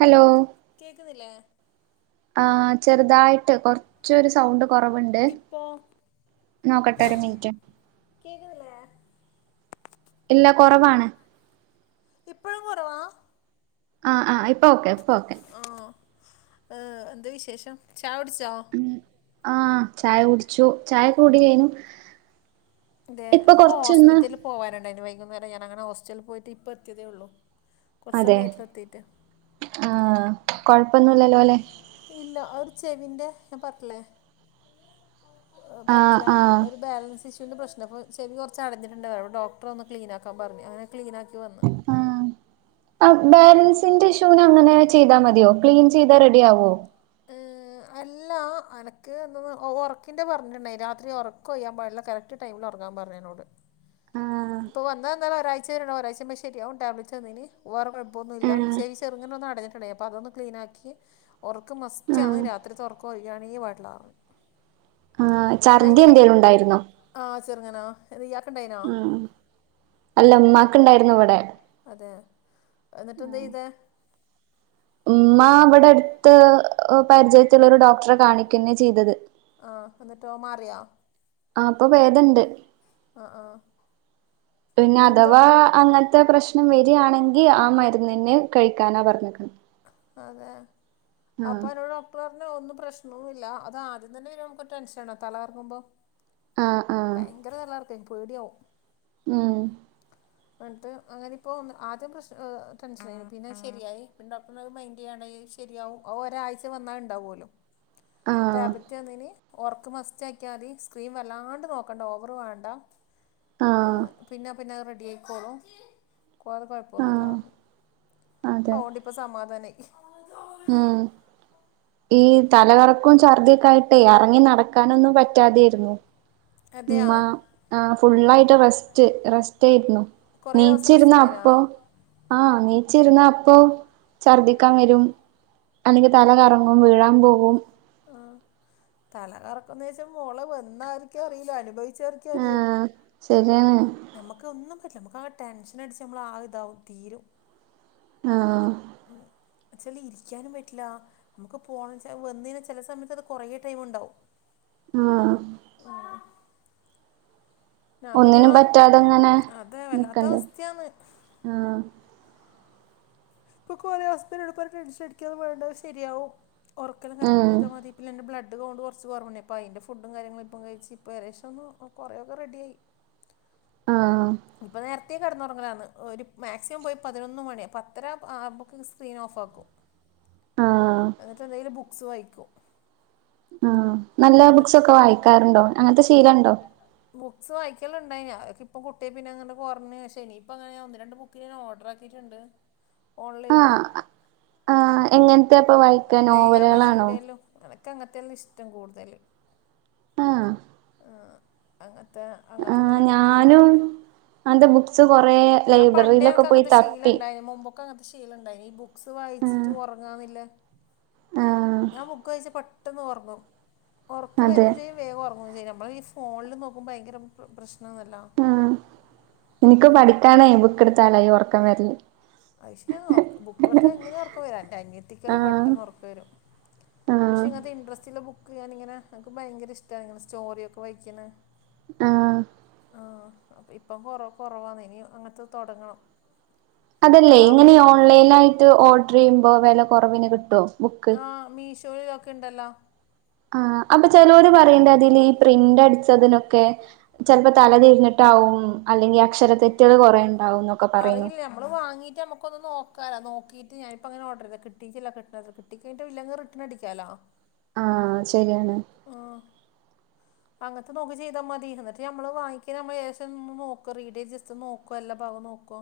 Hello കേൾക്കുന്നില്ലേ ആ ചെറുതായിട്ട് കുറച്ച് ഒരു സൗണ്ട് കുറവുണ്ട് ഇപ്പോ നോക്കട്ടെ ഒരു മിനിറ്റ് കേൾക്കുന്നില്ലേ ഇല്ലാ. കുറവാണ്. ഇപ്പോളും കുറവാ. ആഹ് ആഹ് ഇപ്പൊക്കെ, ഇപ്പൊക്കെ. ആഹ്.. ഏഹ്.. എന്താ വിശേഷം. ചാ കുടിച്ചോ. ഉം ആഹ് ചായ കുടിച്ചു. ചായ കുടിയേനു. അതെ. എൻക്ക് ഹോസ്പിറ്റൽല് പോകാനുണ്ടായിനു. വൈകുന്നേരം. ഞാന് അങ്ങനെ ഹോസ്റ്റലിൽ പോയിട്ട് ഇപ്പം എത്തിയതേ ഉള്ളൂ. കുറച്ച് അതെ. സമയമായിട്ടില്ല എത്തിയിട്ട് ആഹ് കൊഴപ്പൊന്നുംല്ലല്ലോ. അല്ലെ. ഇല്ല. ആ രു ചെവിന്റെ. ഞാൻ പറഞ്ഞിറ്റില്ലേ. ആഹ് പർറ്റില്ല. ആഹ് ഒരു ബാലൻസ് ന്റെ പ്രശ്നം. പ്പോ ചെവി കുറച്ചടഞ്ഞിട്ടുണ്ടാരുന്നു. അപ്പോ ഡോക്ടറൊന്ന് ക്ലീനാക്കാൻ പറഞ്ഞ്. അങ്ങനെ ക്ലീനാക്കി വന്നു. [inaudible] അഹ് ബാലൻസിന്റെ ഇഷ്യൂന് അങ്ങനെ ചെയ്താമതിയോ. ക്ലീൻ ചെയ്താ റെഡി ആവോ. ഏഹ്... അല്ല. എനക്ക് എന്തോ ഉറക്കിന്റെ പറഞ്ഞിട്ടുണ്ടായിരുന്നു. രാത്രി ഉറക്ക് ഒഴിയാൻ പാടില്ല. കറ കറക്ട് ടൈമില് ഒറങ്ങാൻ പറഞ്ഞിനു എന്നോട്. ആഹ് ഇപ്പോൾ വന്നത് എന്താലും ഒരാഴ്ച വരെ ഉണ്ടാവും. ഒരാഴ്ച് കഴിയുമ്പോൾ ശരിയാവും. ടാബ്‌ലറ്റ് തന്നീനി. വേറെ കുഴപ്പമൊന്നുല്ല. ആഹ് ചെവി ചെറുങ്ങനൊന്ന് അടഞ്ഞിട്ടുണ്ടേനി. അപ്പോ അതൊന്ന് ക്ലീനാക്കി. ഉറക്കം മസ്റ്റാണ്. ആഹ് രാത്രിത്തെ ഉറക്കം ഒഴിയാനേ പാടില്ലാന്നു പറഞ്ഞിന്. ആഹ് ഞാൻ ഛർദി ഇങ്ങനെ, പനി എന്തേലും ഉണ്ടായിരുന്നോ ഉണ്ടായീനിയോ? ആഹ് ചെറുങ്ങനാ. ഇയാൾക്കിണ്ടായീന്യോ. ആഹ് അല്ല. ഉമ്മാക്ക് ണ്ടായിരുന്നു. ഇവടെ അതെ. ഏഹ് ന്നിട്ട് എന്താ ചെയ്ത. ഉമ്മ ഇവിടെ അടുത്ത്, പരിചയത്തിലൊരു ഡോക്ടറെ കാണിക്ക ന്നേ ചെയ്തത്. ആഹ് ന്നിട്ടോ, മാറിയൊ. ആഹ് ഇപ്പൊ പേദണ്ട്. ആ ആ എന്തോ പിന്നഥവാ അങ്ങൻത്തെ പ്രശ്നം വേരാണെങ്കി ആ മര്ന്നെ ന്നെ കഴിക്കാനാ പറഞ്ഞെക്ക്ണെ. അതെ അപ്പന്നോട് ഡോ പ്പ ർഞ് ഒന്നുംപ്രശ്നോന്ന്ല്ല. അത്ആദ്യം തന്നെ നമുക്ക് ടെൻഷൻണ്ടാകും. തലകറങ്ങുമ്പോ ആഹ് ആഹ് ഭയങ്കര തലകറക്കെനി. പേടിയാവും. ഉം. ന്നട്ട് അങ്ങിനിപ്പോ ആദ്യം പ്രശ് ഏഹ് ടെൻഷനായി. പിന്നെ ശെരിയായി. പിന്നെ ഡോക്ടറയ് മൈന്റെയ്യാണ്ടായി. ശരിയാവും. ഒരാഴ്ചവന്നാ അയ്ണ്ടാവുലോ. ആഹ് ടാബ്ലറ്റന്ന്നി. ഒർക്ക്മസ്റ്റ്ക്കിയാതി. സ്ക്രീൻ വല്ലാണ്ട്നോക്കണ്ട. ഓവർവേണ്ട. ആഹ് ഏഹ് പിന്നെ പിന്നെ ത്റെഡിയിക്കോളൂ. വേറെ കൊഴപ്പമൊന്നുല്ല ആഹ് ർഞ്ഞു. അതെ ത് പ്പ സമാധാനായി. ഉം. ഈ തലകറക്കും ഛർദ്യൊക്കെയിട്ട്. ട്ട് എറങ്ങി നടക്കാനൊന്നും പറ്റാതെരുന്നു. ഉം അതെയാ ആഹ് ഫുള്ളായിട്ട് റെസ്റ്റ് റെസ്റ്റെയിരുന്നു. കുറേ ദിവസം റെസ്റ്റ് നീച്ചിരുന്നാ ഉണ്ടായിരുന്നാ അപ്പൊ ആഹ് നീച്ചിരുന്ന അപ്പൊ ഛർദിക്കാവരും. അല്ലെങ്കി തലകറങ്ങും. വീഴാൻ പോവും. ആഹ്. തലകറക്കന്ന് വെച്ചാ മോളെ വന്നായിരിക്കെറിയീല. അനുഭവിച്ചെ ര് ആഹ് ശെരിയാണ്. നമ്ക്കൊന്നും പറ്റ്ല. നമുക്ക് ആഹ് കെടെൻഷനടിച്ച് നമ്മൾളാതാവും. തീരും. ആഹ് ഉം അച്ഛന് ഇരിക്കാനും പറ്റ്ല നമക്ക് പോവാന്നെച്ചാ അത് വെന്ന്ന്ന് ചെല സമയത്തത് കൊറവേക്കാരണ്ടാവ ഉം ഞാൻ പിന്നെ ഒന്നിനുംപറ്റാതെങ്ങനെ അതെ വല്ലാത്ത നിക്കണ്ടേ അവസ്ഥയാണ് ഉം ഇപ്പൊ കൊറെ സ്ത്തിന് ആൾക്കാര് ടെൻഷനിടിക്കാതെ പോയണ്ടത് ശരിയാവും ഉം ഒറക്കല്ലാംകറക്ട്യ്താ മതി. പിന്നെ ൻ്റെ ബ്ലേഡ്ഡ് കൗണ്ട് കൊർച്ച് കൊറവ്ണ്ട് ഇപ്പയിന്റെ ഫുഡും കാര്യങ്ങളിപ്പം കഴിച്ച് ഇപ്പോ ഏകദേശൊന്ന് കുറേയൊക്കെ റെഡ്യായി. ആഹ് ഇപ്പ നേരത്തെ കെടന്നൊറങ്ങലാന്ന് ഒരു മാക്സിമം പോയി പതിനൊന്ന് മണി പത്തര ആവുമ്പക്ക് സ്ക്രീനോഫാക്കും. ആഹ് എന്നിട്ടെന്തെങ്കിലും ബുക്സ് വായിക്കും. ഉം നല്ല എന്നിട്ട് ബുക്സൊക്കെ വായിക്കാറുണ്ടോ അങ്ങൻത്തെ ശീലണ്ടോ? ബുക്സ് വായിക്കാല്ണ്ടേനി അതൊക്കെപ്പൊ കു ട്ട്യപ്പോ പിന്നങ്ങനെ കൊർഞ്ഞ് പക്ഷേ ഇനിയിപ്പങ്ങനെ ഒന്ന് രണ്ട് ബുക്ക് ഞൻ ഓർഡറാക്കിയിട്ട്ണ്ട്. ആഹ് ആഹ് എങ്ങൻത്തെപ്പൊ വായിക്കാ നോവല്കളാണോ? എനക്കങ്ങനത്തെല്ലാംഇഷ്ടം കൂടുതല് ആഹ് ആഹ് അങ്ങൻത്തെ അങ്ങൻത്തെ ഒന്ന് രണ്ട് ബുക്കെന്നു അൻന്താ ബുക്സ് കൊറേ ഞാൻ ലൈബ്രറിയിലൊക്കെ പണ്ടേക്കെ പോയി അങ്ങൻത്തെ തപ്പി ശീലംണ്ടായിന് മുമ്പൊ ക്കങ്ങൻത്തെ ശീലണ്ടായിനി ഈ ബുക്സ് ആ വായിച്ചിട്ട് ഒറങ്ങാന്നില്ലെ ആ ഞാൻ ബുക്ക്‌ വായിച്ച പെട്ടെന്നോർങ്ങും ഒർക്ക് അതെ വെരും ചെയ്യും വേം ഒർങ്ങും ചെയ്യും നമ്മളീ ഫോണില് നോക്കുമ്പോ ഭയങ്കര പ് പ്രശ്നാന്നല്ലോ ഇനിക്ക് പഠിക്കാനായി ബുക്ക്ട്ത്താലായി ഒർക്കം വെര്ല് അയ് ശെര്യാ ഓർക്ക് ബുക്കൊട്ത്ത എങ്ങനെ ഒറക്കവരും ആ എന്റനിയത്തിക്കെല്ലാം പെട്ടന്നോറക്കം വെരും. ആ പക്ഷെ ഇങ്ങൻത്തെ ഇൻട്രസ്റ്റുള്ള ബുക്ക് ഞാനിങ്ങനെ എനിക്ക് ഭയങ്കരിഷ്ടാണ് ഇങ്ങനെ സ്റ്റോറ്യൊക്കെ വായിക്കണെ. ആഹ് ആഹ് അപ്പം ഇപ്പം കൊറെ കൊറവാണ് ഇനി അങ്ങൻത്തെ തൊടങ്ങണം. അതല്ലേ ഇങ്ങനെ ഓൺലൈനായിട്ട് ഓർഡറെയ്യുമ്പോ വെലകൊറവിന് കിട്ടോ? ആഹ് മീഷോയിലൊക്കെണ്ടല്ലോ. ആഹ് അപ്പൊ ചെലോര് പറിണ്ട് അതിലീ പ്രിന്റടിച്ചതിനൊക്കെ ചെലപ്പോ തലതിരിഞ്ഞിട്ടാവും അല്ലെങ്കി അക്ഷരതെറ്റുകൾ കൊറെ ണ്ടാവുന്നൊ അറിയില്ല നമ്മള് വാങ്ങിട്ട് അമ്മക്കൊന്ന് നോക്കാലാ നോക്കിട്ട് ഞാനിപ്പ അങ്ങനെ ഓഡറെയ്‌താ കിട്ടീട്ടില്ല കിട്ട [unintelligible] കി കിട്ടി കഞ്ഞിട്ടില്ലെങ്കി റിട്ടണടിക്കാലോ ആഹ് ശെര്യാണ്. ആഹ് അങ്ങൻത്തെ നോക്കി ചെയ്താമതി ന്നട്ട് നമ്മള് വാങ്ങിക്കണമ്മള് യേശം ഒന്ന് നോക്ക റീഡേയിൽ ജസ്റ്റ് നോക്കല്ല എല്ലാ ഭാഗം നോക്ക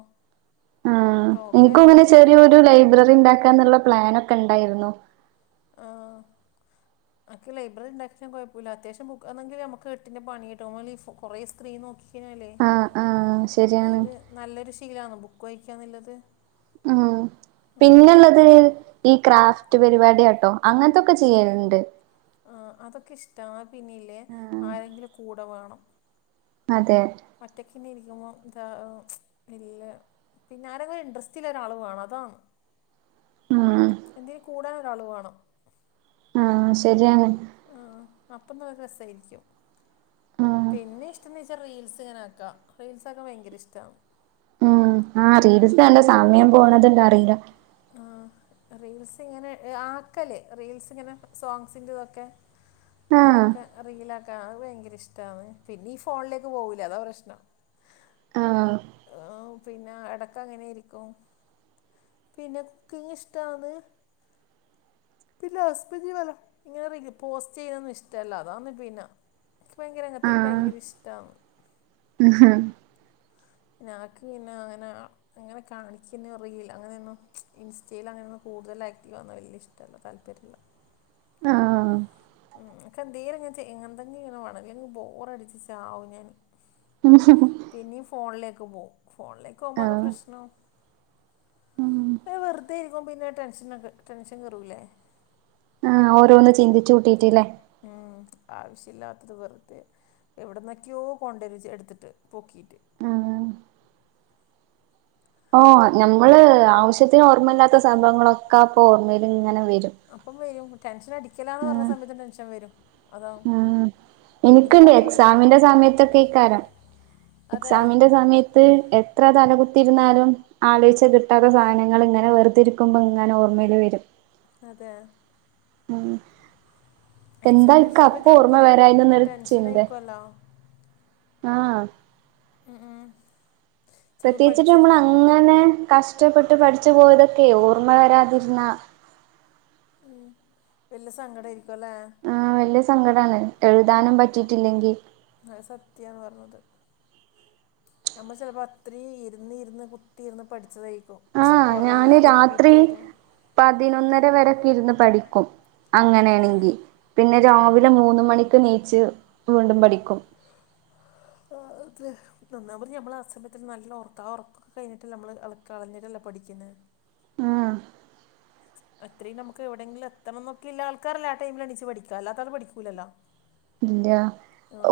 ഉം ഇനിക്കും ഇങ്ങനെ ചെറിയൊരു ലൈബ്രറിണ്ടാക്കാന്ന്ള്ള പ്ലനൊക്കെണ്ടായിരുന്നു. ആഹ് എനിക്ക് ലൈബ്രറിണ്ടാക്ക്ണെ കൊഴപ്പൂല്ല അത്യാവശ്യം ബുക്ക് അല്ലങ്കി നമക്ക് എട്ടിന്റെ പണി കിട്ടും നമ്മളി ഫോ കൊറെ സ്ക്രീൻ നോക്കി ക്കഴിഞ്ഞാലേ ആഹ് ആഹ് ശരിയാണ് ഒരു നല്ലൊരു ശീലാണ് ബുക്ക് വായിക്കാന്ന്ള്ളത് ഉം പിന്നെള്ളത് ല് ഈ ക്രാഫ്റ്റ് പരിവാട്യാട്ടോ അങ്ങൻത്തൊക്കെ ചെയ്യല്ണ്ട് ആഹ് അതൊക്കെ ഇഷ്ടാ പിന്നെല്ലേ ആഹ് ആരെങ്കിലും കൂടെ വാണം. അതെ ഒറ്റക്കിങ്ങനെരിക്കുമ്പോ ഇത ഏഹ് ഇല്ല പിന്നെ ആരെങ്ങും ഒര് ഇൻട്രസ്റ്റ്ള്ള ഒരാളും വേണം അതാണ് ഉം എന്തേ കൂടാന് ഒരാള് വേണം ആഹ് ശരിയണ് ആഹ് അപ്പം നല്ല രസായിരിക്കും ആഹ് പിന്നെ ഇഷ്ട്ടെന്ന് ചോയിച്ചാ റീൽസ് ഇങ്ങനാക്കാ റീൽസ് ആക്കാൻ ഭയങ്കര ഇഷ്ട്ടാന്ന് ഉം ആഹ് റീൽസ് കണ്ടാ സമയം പോണത് അറിയില്ലാ ആഹ് റീൽസ് ഇങ്ങനെ ആക്കല് റീൽസ് ഇങ്ങനെ സോങ്സിന്റെ ഇതൊക്കെ ആഹ് അങ്ങനെക്കെ റീലാക്കാ അത് ഭയങ്കര ഇഷ്ട ട്ടാണ് പിന്നെ ഈ ഫോണിലേക്ക് പോകുല്ലാ അതാ പ്രശ്നം ആഹ് ആഹ് പിന്നെ എടക്ക് അങ്ങനെയായിരിക്കും പിന്നെ കുക്കിങ് ഇഷ്ട്ടാന്ന് പിന്നെ ഹസ്ബൻഡിന് വല്ലാ ഇങ്ങനെ റീല് പോസ്റ്റ് ചെയ്യുന്നൊന്നും ഇഷ്ട്ടല്ലാ അതാന്ന് പിന്നാ ഇൻക്ക് ഭയങ്കര എല്ലാത്തിലും ഭയങ്കര ഇഷ്ട്ടാന്ന് ഉഹ്ഹ് ഹം ഞാക്ക് ഇങ്ങനെ അങ്ങനാ അങ്ങനെ കാണിക്കുന്ന റീല് അങ്ങനെയൊന്നും ഇൻസ്റ്റയിൽ അങ്ങനെയൊന്നും കൂടുതൽ ആക്റ്റീവാകുന്നെ വല്ല്യഷ്ട്ടല്ലാ താല്പര്യല്ലാ ആഹ് ഉം ഇക്ക് എന്തേലുങ്ങനെ‌ ചെയ് [unintelligible] ഇങ്ങനെ വാണം ഇല്ലെങ്കിൽ ബോർ അടിച്ച് ചാവും ഞാന് ഉംഹ്ഹ് പിന്നേ ഫോണിലേക്ക് പോവും ഫോണിലേക്ക് പോകുമ്പാന്ന് ആഹ് പ്രശ്നവും ഇങ്ങനെ വെറുതെ ഇരിക്കുമ്പോ പിന്നെ ടെൻഷനെക്കെ ടെൻഷൻ കേറുല്ലേ ആഹ് ഓരോന്ന് ചിന്തിച്ച് കൂട്ടിട്ട്ല്ലേ ഏഹ് ആവശ്യല്ലാത്തത് വെറ്തെ എവിടുന്നൊക്കെയോ കൊണ്ടെരു എടുത്തിട്ട് പൊക്കീറ്റ് ആഹ് ആഹ് ഞമ്മള് ആവശ്യത്തിന് ഓർമ്മയില്ലാത്ത സംഭവങ്ങളൊക്കെ അപ്പൊ ഓർമ്മയില് ഇങ്ങനെ വരും അപ്പം വെരും ടെൻഷനടിക്കലാന്ന് പറഞ്ഞ സമയത്ത് ടെൻഷൻ വെരും ആഹ് എനിക്കിണ്ട് എടുക്കും എക്സാമിന്റെ സമയത്തൊക്കെ ആയിക്കാരം അതെ എക്സാമിന്റെ സമയത്ത് എത്ര തലകുത്തിയിരുന്നാലും ആലോയിച്ച കിട്ടാത്ത സാധനങ്ങള് ഇങ്ങനെ വെറുതെരിക്കുമ്പോ ഇങ്ങനെ ഓർമ്മയില് വെരും അതെയാ ഉം എന്താ എക്സാമിൻ്റെ ഒരു ഇക്ക് അപ്പ സമയത്ത് ഓർമ്മ നമുക്കൊരു വരായിന്ന്ന്നൊരു ടെൻഷൻ ചിന്താ ആയിക്കുമല്ലോ ആഹ് ആഹ് ആഹ് പ്രത്യേകിച്ചിട്ട് നമ്മള് അങ്ങനെ, കഷ്ടപ്പെട്ട് പഠിച്ചു പോയതൊക്കെ ഓർമ്മ വരാതിരുന്നാ ഉം വെല്ല്യാ സങ്കടായിരിക്കൂല്ലേ. ആഹ് വെല്ല്യാ സങ്കടാണ് എഴുതാനും പറ്റിയിറ്റില്ലെങ്കിൽ അത് സത്യാ പറഞ്ഞത്. നമ്മള് ചെലപ്പോ അത്രയും ഇരുന്ന് ഇരുന്ന് കുത്തിയിരുന്ന് പഠിച്ചതായി ആഹ് ഞാന് രാത്രി പതിനൊന്നര വരൊക്കെ ഇരുന്ന് പഠിക്കും. അതെ അങ്ങനെയാണെങ്കി പിന്നെ ആ ആ രാവിലെ മൂന്ന് മണിക്ക് ണീച്ച് വീണ്ടും പഠിക്കും. ആഹ് അതെ. ഒന്നാമത് ഞമ്മള് ആ സമയത്തിരുന്ന് നല്ല ഒറക്കാ ആ ഒറക്കൊക്കെ കയിഞ്ഞിട്ടല്ലെ നമ്മള് കളഞ്ഞിട്ടല്ലേ പഠിക്ക്ന്നെ ആഹ്. അത്രയും നമ്മക്ക് എവിടെങ്കിലും എത്തണന്നൊക്കെ ഇള്ള ആൾക്കാരല്ലേ ആ ടൈമില് എണിച്ച് പഠിക്കാ അല്ലാത്ത ആള് പഠിക്കൂലല്ലോ ആഹ്. ഇല്ല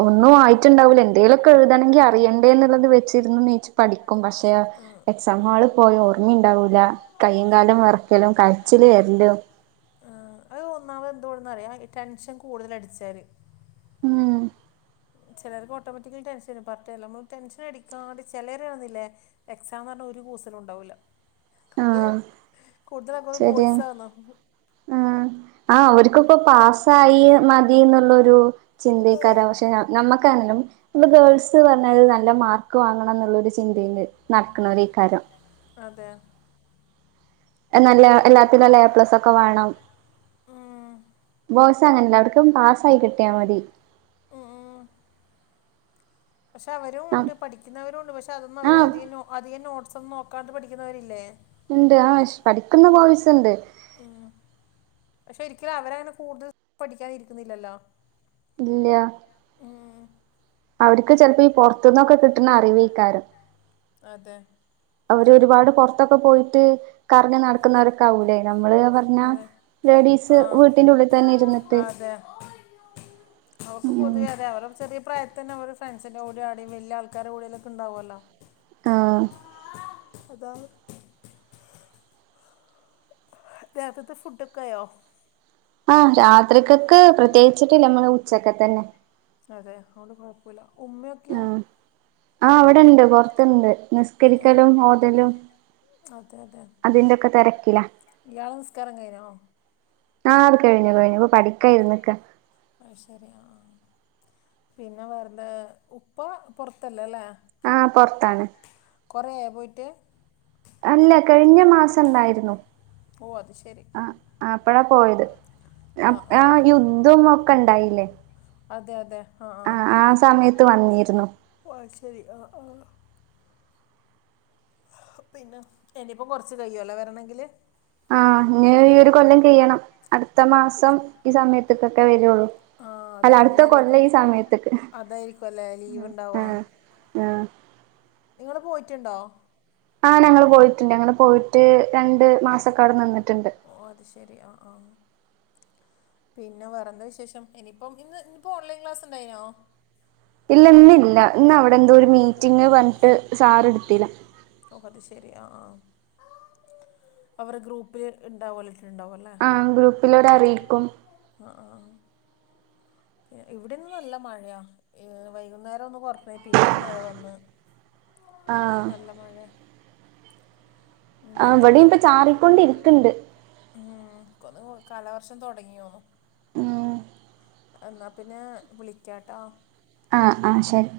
ഒന്നും ആയിട്ടുണ്ടാവൂല്ലാ എന്തേലൊക്കെ എഴുതെണെങ്കി അറിയണ്ടേ എന്നുള്ളത് വെച്ചിരുന്നു ണീച്ച് പഠിക്കും പക്ഷേ എക്സാം ഹാളിപോയാ ഓർമ്മയുണ്ടാവൂില്ല കയ്യും കാലം വെറക്കലും കാര് ചില് വരലും ആഹ് അത് ഒന്നാമത് എന്തുകൊണ്ടൊന്ന് അറിയോ ടെൻഷൻ കൂടുതല് അടിച്ചാല് ഉം. ചെലർക്ക് ഓട്ടോമാറ്റിക്കായിട്ട് ടെൻഷൻ വരും പറഞ്ഞിട്ടര്യല്ല നമ്മള് ടെൻഷൻ അടിക്കാണ്ട് ചെലരെകണ്ടില്ലേ എക്സാമ് പറണാ ഒരു കൂസലും ഉണ്ടാവൂല്ല ആഹ് ഒന്ന് ശരിയാ ബോയ്സ് ആണ് [inaudible] ആഹ് അവർക്കിപ്പോ പാസ്സായി മതി ന്നുള്ളൊരു ചിന്തെയ്ക്കാരം പക്ഷെ ഞമ്മക്കാണേലും ഇന്ന് ഗേൾസ് പറഞ്ഞല് നല്ല മാർക്ക് വാങ്ങണന്നുള്ള ഒരു ചിന്തയില് നടക്ക്ണോരയ്ക്കാരം അതെ നല്ല എല്ലാത്തിനും നല്ല എപ്ലസൊക്കെ വാണം ഉം. ബോയ്സ് അങ്ങനെല്ല അവർക്ക് പാസ്സായി കിട്ടിയാ മതി ഉം. പക്ഷെ ആഹ് അവരൂണ്ട് പഠിക്കുന്നവരുംണ്ട് പക്ഷെ അതൊന്ന് അവര് ആഹ് അധികം അധികം നോട്ടട്സ് ഒന്ന് നോക്ക ക്കാണ്ട് പഠിക്കുന്നവരില്ലേ? ണ്ട് ആശ് പഠിക്ക്ന്ന ബോയ്സ് ഇണ്ട് ഉം പക്ഷെ ഒരിക്കലും അവര അങ്ങനെ കൂടുതൽ പഠിക്കാനിരിക്കുന്നില്ലല്ലോ? ഇല്ല്യാ ഉം അവർക്ക് ചെലപ്പോ ഈ പൊറത്തുന്നൊക്കെ കിട്ടുന്ന അറിവേക്കാരം അതെ അവര് ഒരുപാട് പൊറത്തൊക്കെ പോയിട്ട് കറങ്ങി നടക്കുന്നവർക്കാവൂലേ നമ്മള് പറഞ്ഞ അതെ ലേഡീസ് ആ വീട്ടിന്റെ ഉള്ളിൽ തന്നെ ഇരുന്നിട്ട് അതെ അവർക്ക് ഉം പൊതുവെ അതെ അവരടെ ചെറിയ പ്രായത്തന്നെ ഓര് ഫ്രണ്ട്സിന്റെ കൂടെയും അവിടെ വല്ല്യാ ആൾക്കാരടെ കൂടലൊക്കെണ്ടാവുമല്ലോ ആഹ് അതാണ് രാത്രിത്തെ ഫുഡൊക്കെയായോ? ആഹ് രാത്രിക്കെക്ക് പ്രത്യേകിച്ചിട്ടില്ല ഉച്ചക്കത്തെന്നെ അതെ അതോണ്ട് കുഴപ്പുല്യാ ഉമ്മയൊക്കെയോ? ആഹ് ആഹ് അവിടെണ്ട് പുറത്തണ്ട് അതെ നിസ്കരിക്കലും ഓതലും അതെ അതെ അതിന്റൊക്കെ തെരക്കിലാ ഇയാളെ നിസ്കാരം കഴഞ്ഞോ? ആഹ് അത് കഴിഞ്ഞു കഴിഞ്ഞു ഇപ്പൊ പഠിക്കാ ഇരുന്നക്കാണ് ആത് ശരി ആഹ് പിന്നെ വേറെതെ ഉപ്പ പൊറത്തല്ലല്ലേ? ആഹ് പൊറത്താണ് കൊറേയോ പോയിട്ട്? അല്ല കഴിഞ്ഞ മാസം ഇണ്ടായിരുന്നു. ഓ അത് ശരി ആ അപ്പഴാ പോയത് അ ആ യുദ്ധം ഒക്കെ ഇണ്ടായില്ലേ അതെ അതെ ആഹ ആ ആഹ് ആ സമയത്ത് ത്ത് വന്നിരുന്നു ഒഹ് അയ്ഷെരി ആഹ് ആഹ് പിന്നെ ഇനിയിപ്പോ കൊറച്ചു കയ്യൊല്ലോ വരണെങ്കില് ആഹ് ഇനി ഈ ഒരു കൊല്ലം കയ്യണം അടുത്ത മാസം ഈ സമയത്തക്കൊക്കെ വരുള്ളൂ ആഹ് അതെ അല്ല അടുത്ത കൊല്ലം അന്നേരേക്കും ഈ സമയത്തക്ക് അതായിരിക്കും അല്ലേ ലീവ് ആ ഉണ്ടാവാ ആ നിങ്ങള് പോയിട്ടുണ്ടോ? ആ ഞങ്ങൾ പോയിട്ടുണ്ട് ഞങ്ങൾ പോയിട്ട് രണ്ട് മാസക്കാട് നിന്നിട്ടുണ്ട്. ഓ അത് ശരി ആ ആ പിന്നെ വെറെത വിശേഷം ഇനിയിപ്പം ഇന്ന് ഇനിപ്പോ ഓൺലൈൻ ക്ലാസ് ഉണ്ടായിനോ? ഇല്ല ഇന്നില്ല ഇന്ന് അവിടെ എന്തോ ഒരു മിറ്റിങ് വന്നിട്ട് സാർ എടുത്തില്ല. ഓ അത് ശെരി ആ ആ അവരു ഗ്രൂപ്പില് ഉണ്ടാവല്ലിട്ടുണ്ടാവല്ലേ? ആ ഗ്രൂപ്പിലുടെ അറിയിക്കും. അ ആഹ് ഇവിടെന്ന് നല്ല മഴയാ വൈകുന്നേരം ഒന്ന് കൊറഞ്ഞ് പിന്നെയും മഴ വന്ന്. ആഹ് നല്ല മഴാ അ ഇവിടെയും ഇപ്പ അത്- ചാറിക്കൊണ്ടിരിക്കണ്ട്. ഉം കൊലം കാലവർഷം തുടങ്ങിതൊനുന്നു. ഉം എന്നാ പിന്നെ വിളിക്കാട്ടൊ? ആ ആ ശരി